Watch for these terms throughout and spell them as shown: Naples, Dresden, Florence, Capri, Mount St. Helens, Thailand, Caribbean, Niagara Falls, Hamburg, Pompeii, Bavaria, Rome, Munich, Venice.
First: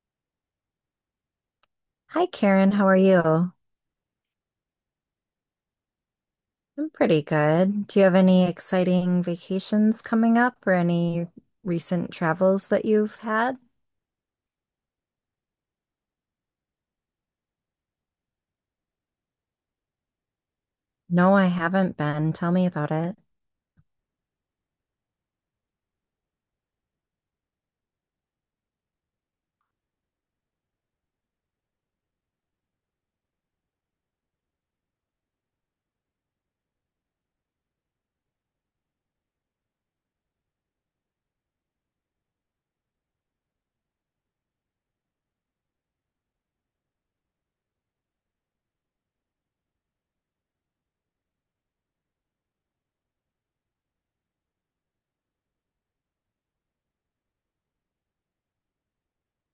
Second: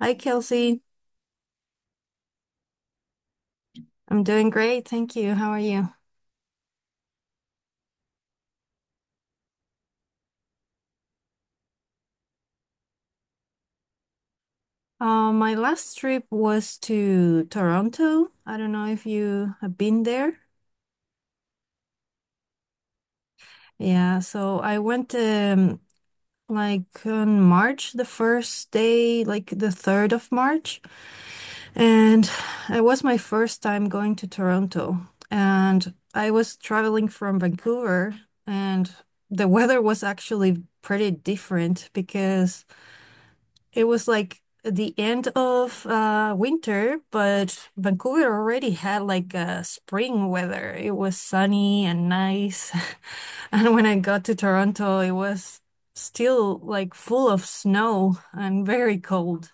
Hi, Kelsey. Hi, Karen. How are you? I'm doing great. Thank you. How are you? I'm pretty good. Do you have any exciting vacations coming up or any recent travels that you've had? My last trip was to Toronto. I don't know if you have been there. No, I haven't been. Tell me about it. Yeah, so I went like on March, the first day, like the 3rd of March. And it was my first time going to Toronto. And I was traveling from Vancouver, and the weather was actually pretty different because it was like the end of winter, but Vancouver already had like a spring weather. It was sunny and nice. And when I got to Toronto, it was still like full of snow and very cold.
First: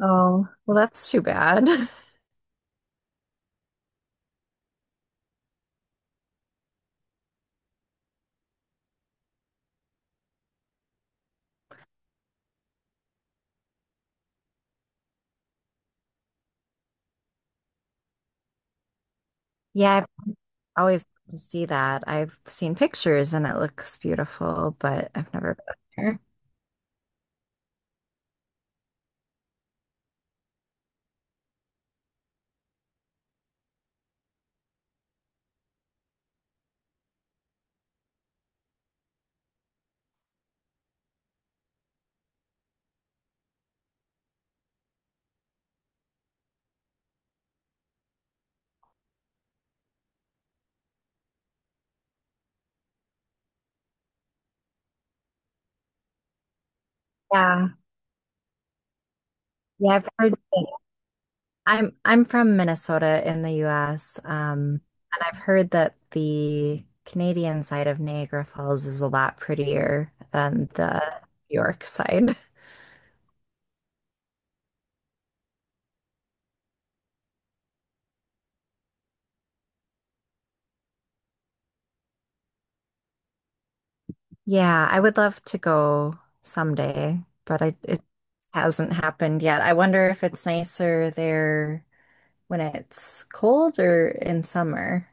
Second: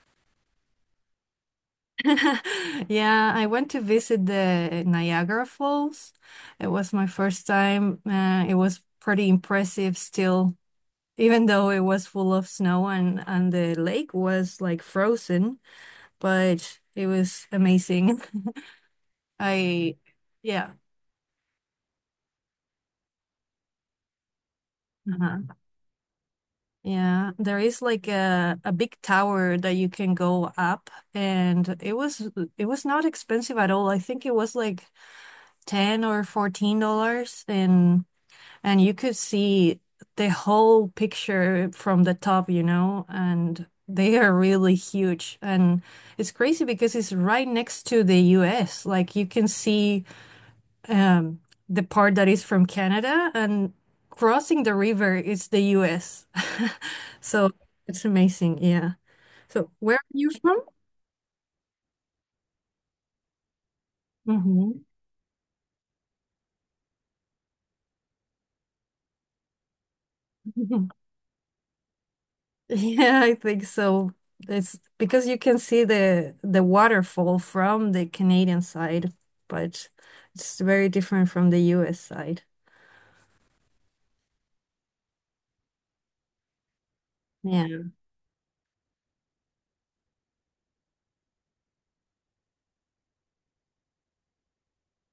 Oh, well, that's too bad. Yeah, I went to visit the Niagara Falls. It was my first time. It was pretty impressive still, even though it was full of snow and the lake was like frozen, but it was amazing. I, Yeah, I've yeah. always wanted to see that. I've seen pictures and it looks beautiful, but I've Uh-huh. never been there. Yeah, there is like a big tower that you can go up and it was not expensive at all. I think it was like 10 or $14 and you could see the whole picture from the top, you know, and they are really huge and it's crazy because it's right next to the US. Like you can see um, the part that is from Canada, and crossing the river is the US. So Yeah. it's amazing. Yeah. So Yeah, where I've are you heard. from? I'm from Minnesota in the US, Hmm. and I've heard that the Canadian side of Niagara Falls is a lot prettier than the New York side. Yeah, I think so. It's because you can see the waterfall from the Canadian side, but it's very different from the US side. Yeah, I would love to go someday, but I, Yeah. it hasn't happened yet. I wonder if it's nicer there when it's cold or in summer?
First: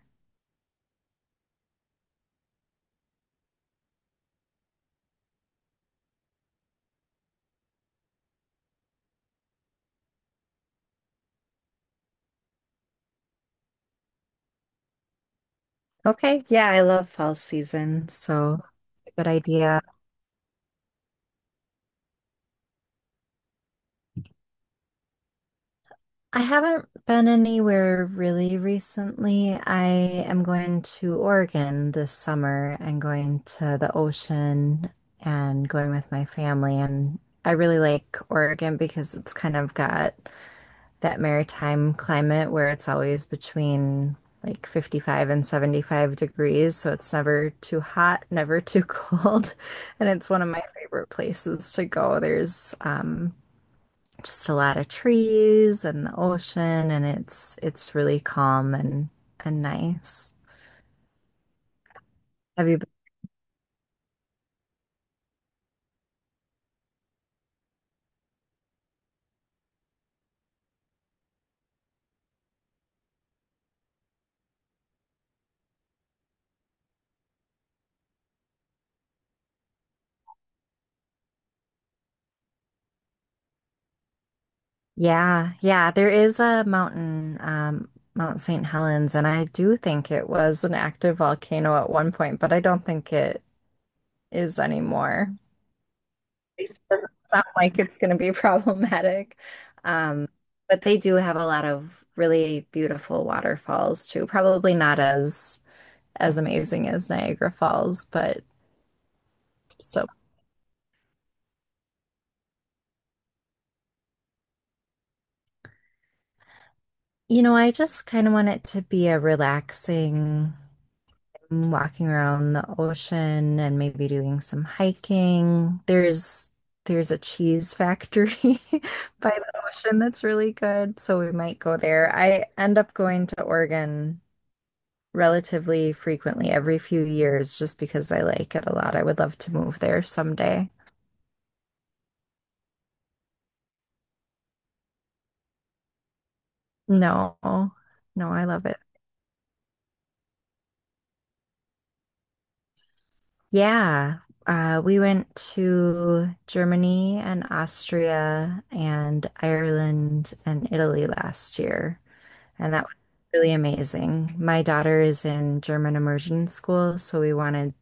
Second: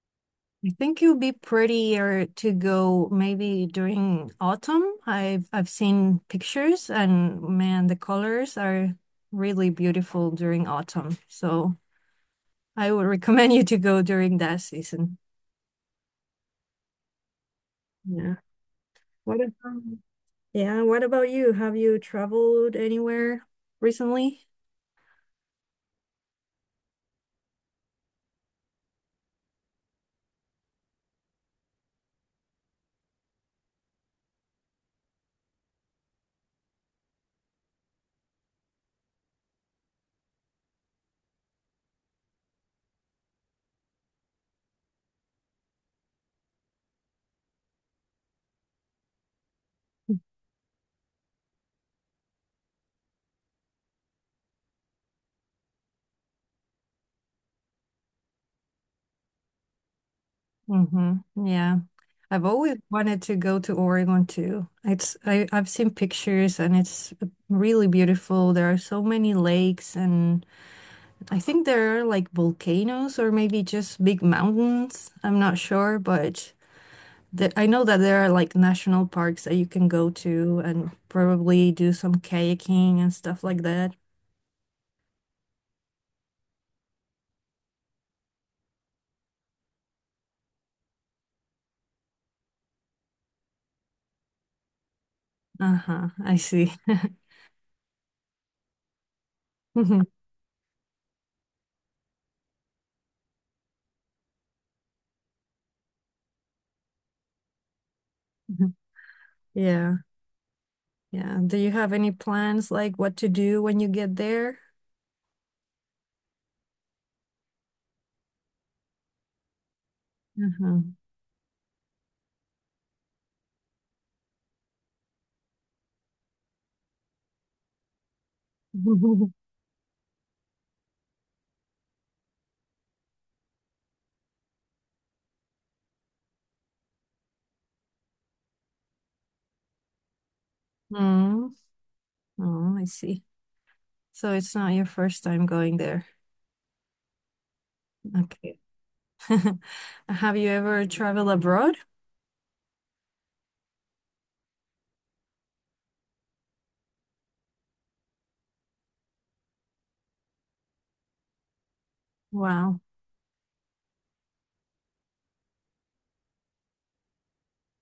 I think it would be prettier to go maybe during autumn. I've seen pictures and man, the colors are really beautiful during autumn. So I would recommend you to go during that season. Okay, yeah, I love fall season, Yeah. so it's a good What idea. about, yeah, what about you? Have you traveled anywhere recently? I haven't been anywhere really recently. I am going to Oregon this summer and going to the ocean and going with my family. And I really like Oregon because it's kind of got that maritime climate where it's always between like 55 and 75 degrees, so it's never too hot, never too cold. And it's one of my favorite places to go. There's just a lot of trees and the ocean, and it's really calm and nice. Mm-hmm. Yeah. I've Have always you been? wanted to go to Oregon too. It's I, I've seen pictures and it's really beautiful. There are so many lakes and I think there are like volcanoes or maybe just big mountains. I'm not sure, but the, I know that there are like national parks that you can go to and probably do some kayaking and stuff like that. Yeah, yeah, there is a mountain, Mount St. Helens, and I do think it was an active volcano at one point, but I don't think it is anymore. Uh-huh, I see. It not like it's going to be problematic. Mhm, Um, but they do have a lot of really beautiful waterfalls too. Probably not as amazing as Niagara Falls, but mhm. Yeah, so yeah. Do you have any plans like what to do when you get there? I just kind of want it to be a relaxing Uh-huh. mm, walking around the ocean and maybe doing some hiking. There's a cheese factory by the ocean that's really good, so we might go there. I end up going to Oregon relatively frequently every few years just because I like it a lot. I would love to move there someday. Mm, oh, I see. So it's not your first time going there. No, no, I Okay. love it. Have you ever traveled abroad? Yeah. We went to Germany and Austria and Ireland and Italy last year, and Wow. that was really amazing. My daughter is in German immersion school, so we wanted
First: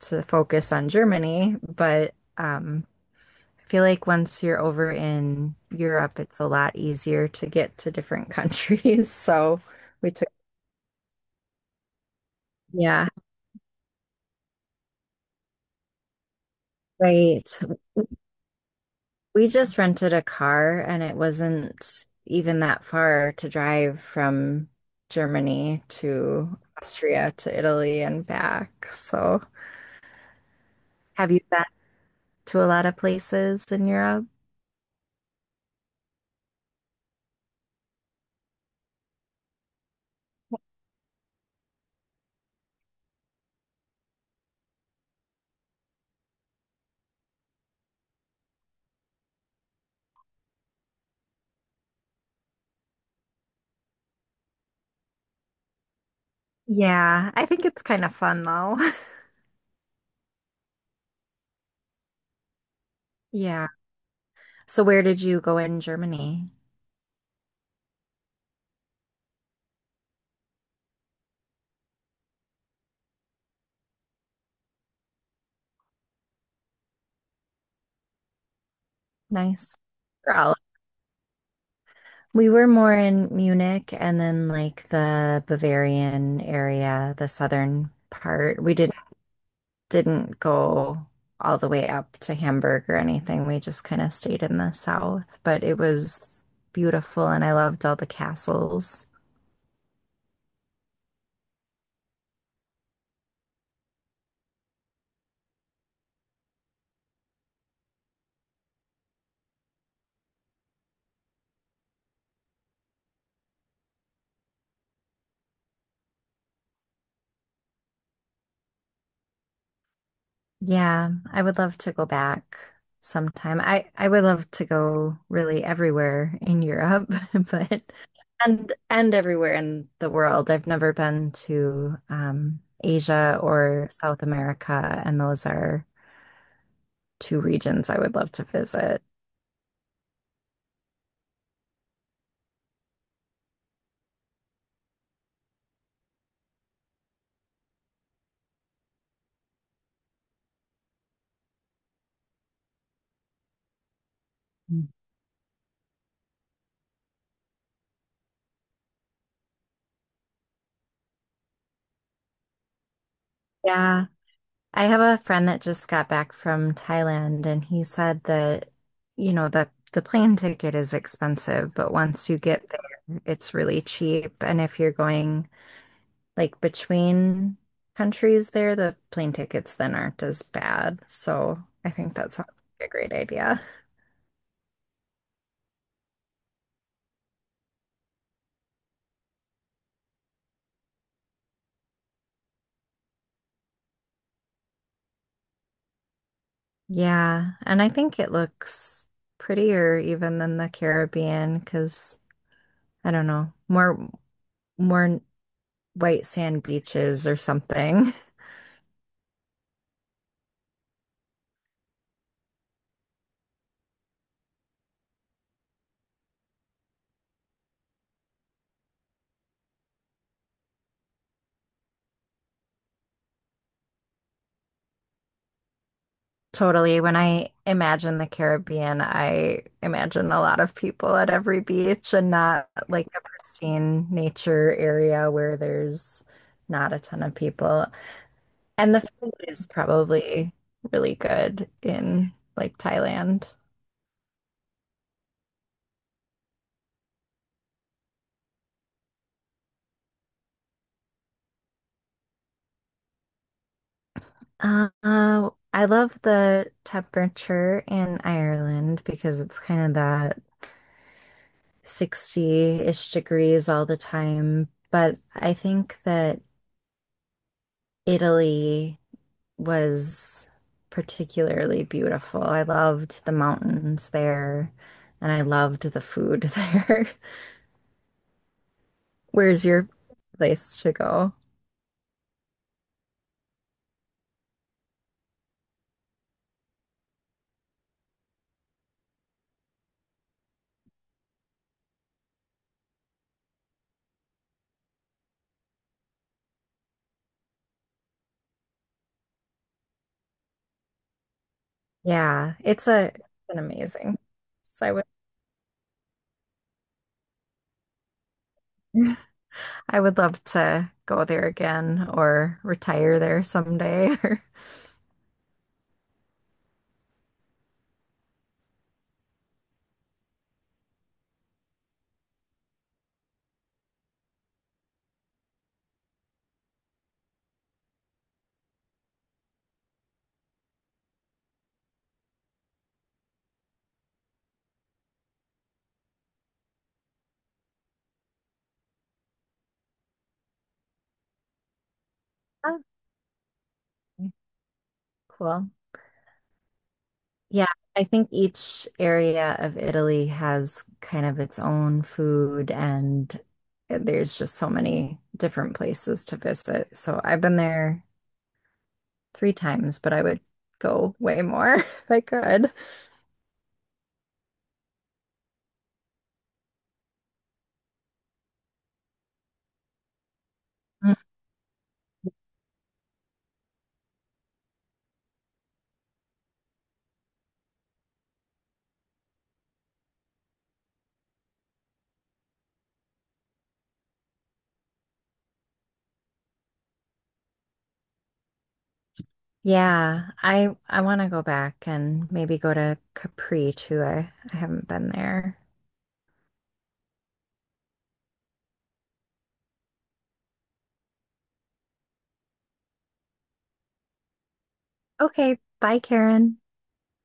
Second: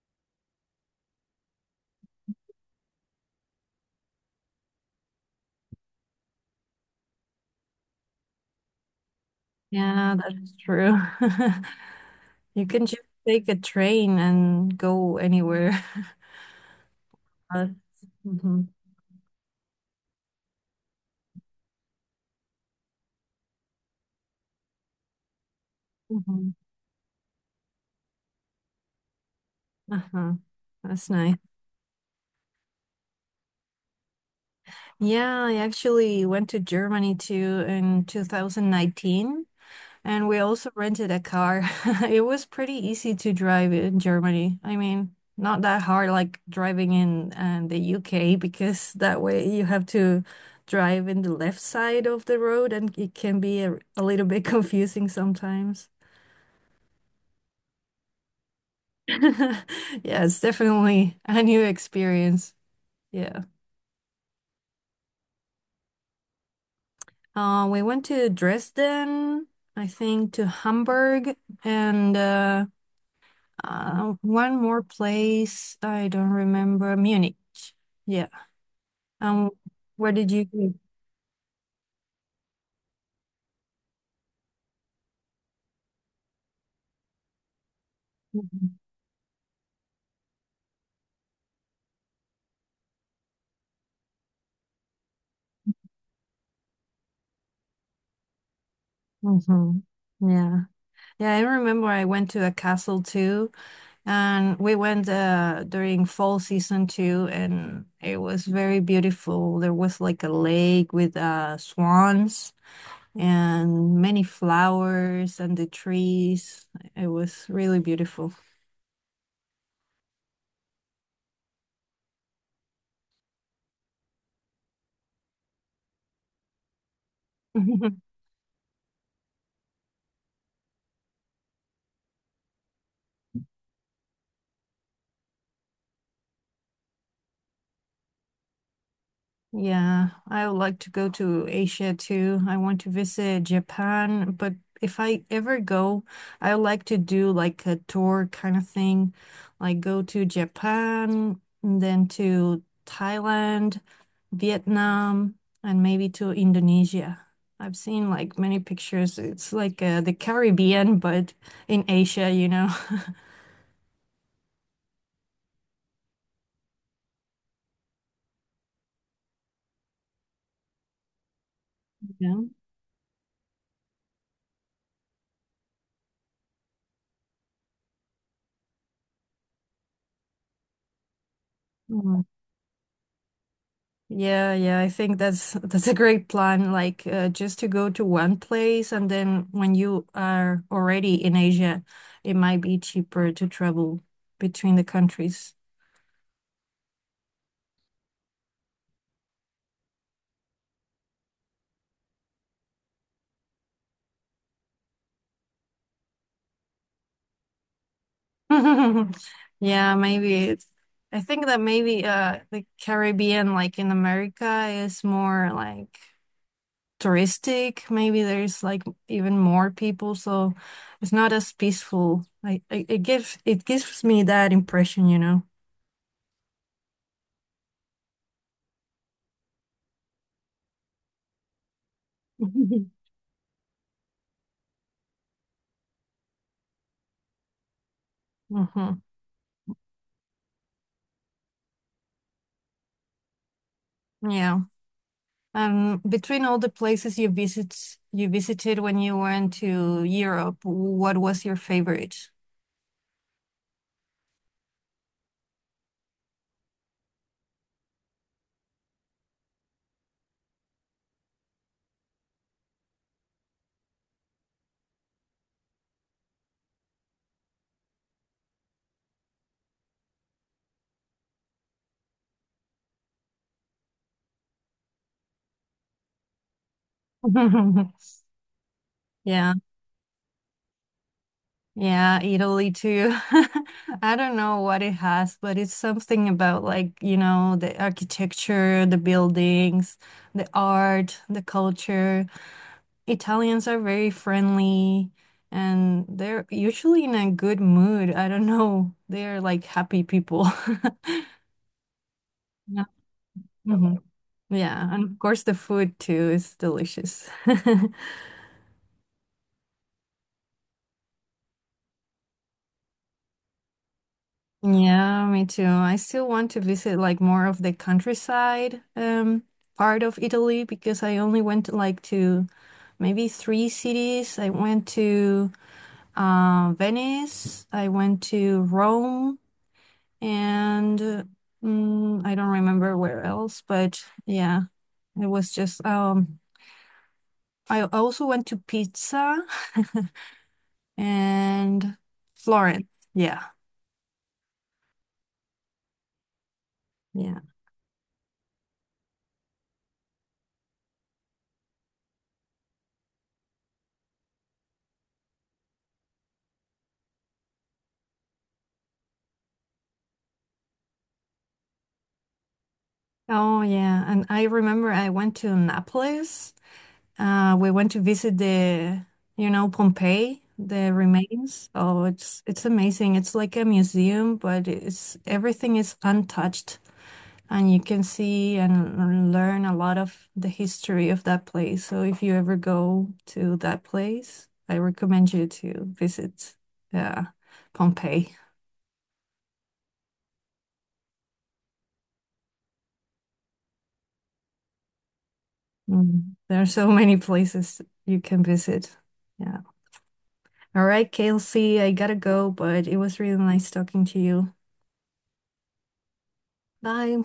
to focus on Germany, but I feel like once you're over in Europe, it's a lot easier to get to different countries. So we Yeah, took, that's true. You can just yeah, take a train and go anywhere. right. Mm-hmm. We just rented a car and it wasn't even that far to drive from Germany Hmm. to Austria to Italy and back. So Uh-huh. That's have nice. you been to a lot of places in Europe? Yeah, I actually went to Germany too in 2019. And we also rented a car. It was pretty easy to drive in Germany. I mean, not that hard like driving in the UK because that way you have to drive in the left side of the road and it can be a little bit confusing sometimes. Yeah, I think it's kind of fun though. Yeah, it's definitely a new experience. Yeah. Yeah. So where did you go in Germany? We went to Dresden, I think to Hamburg and one more place. I don't remember. Munich. Yeah. Um, Nice. where did They're you all go? We were more in Munich and then like the Bavarian area, the southern part. Mm-hmm. We didn't go all the way up to Hamburg or anything. We just kind of stayed in the south, but it was beautiful and I loved all the castles. Mm-hmm. Yeah. Yeah, I remember I went to a castle too, and we went during fall season too, and it was very beautiful. There was like a lake with swans and many flowers and the trees. It was really beautiful. Yeah, I would love to go back sometime. I would love to go really everywhere in Europe, but and everywhere in the world. I've never been to Asia or South America, and those are two regions I would love to visit. Yeah, I would like to go to Asia too. I want to visit Japan, but if I ever go, I would like to do like a tour kind of thing, like go to Japan, and then to Thailand, Mm. Vietnam, and maybe to Indonesia. I've seen like many pictures. It's like the Caribbean, but in Asia, you know. Yeah. I have a friend that just got back from Thailand, and he said that, you know, the plane ticket is expensive, but once you get there, it's really cheap. And if you're going like between countries there, the plane tickets then aren't as bad. So I think Yeah. that sounds like a great idea. Yeah, yeah, I think that's that's a great plan. Like just to go to one place and then when you are already in Asia, it might be cheaper to travel between the countries. Yeah, and I think it looks prettier even than the Caribbean because I don't know, more white sand beaches or something. Yeah, maybe it's, I think that maybe the Caribbean like in America is more like touristic. Maybe there's like even more people, so it's not as peaceful. Like it, it gives me that impression, you know. Totally. When I imagine the Caribbean, I imagine a lot of people at every beach and not like a pristine nature area where there's not a ton of people. And the Hmm. food is probably really good in like Thailand. Yeah. Between all the places you visited when you went to Europe, what was your favorite? I love the temperature in Ireland because it's kind of that 60-ish degrees all the time. But I think that Italy was particularly beautiful. I loved the mountains there and I loved the food there. Yeah, Where's your place to go? yeah, Italy too. I don't know what it has, but it's something about like, you know, the architecture, the buildings, the art, the culture. Italians are very friendly and they're usually in a good mood. I don't know. They're like happy people. Yeah, Yeah. it's a it's an Mhm. amazing. So Yeah, I and would of course the food too is delicious. I would love to go there again or retire there someday. Yeah, me too. I still want to visit like more of the countryside part of Italy because I only went like to maybe 3 cities. I went to Venice, I went to Rome, and I don't remember where else, but yeah, it was just I also went to Pizza and Oh, Florence. Yeah. cool. Yeah. Yeah, I think each area of Italy has kind of its own food and there's just so many different places to visit. So I've been there three times, but I would go way more if I could. Oh yeah, and I remember I went to Naples. We went to visit the you know Pompeii, the remains. Oh, it's amazing. It's like a museum, but it's everything is untouched, and you can see and learn a lot of the history of that place. So if you ever go to that place, I recommend you to visit uh, Pompeii. Yeah, I want to go back and maybe go to Capri too. I haven't been there. Mm, there are so many places you can visit. Yeah. All right, Kelsey, I gotta go, but it was really nice talking to you. Okay, bye, Karen. Bye.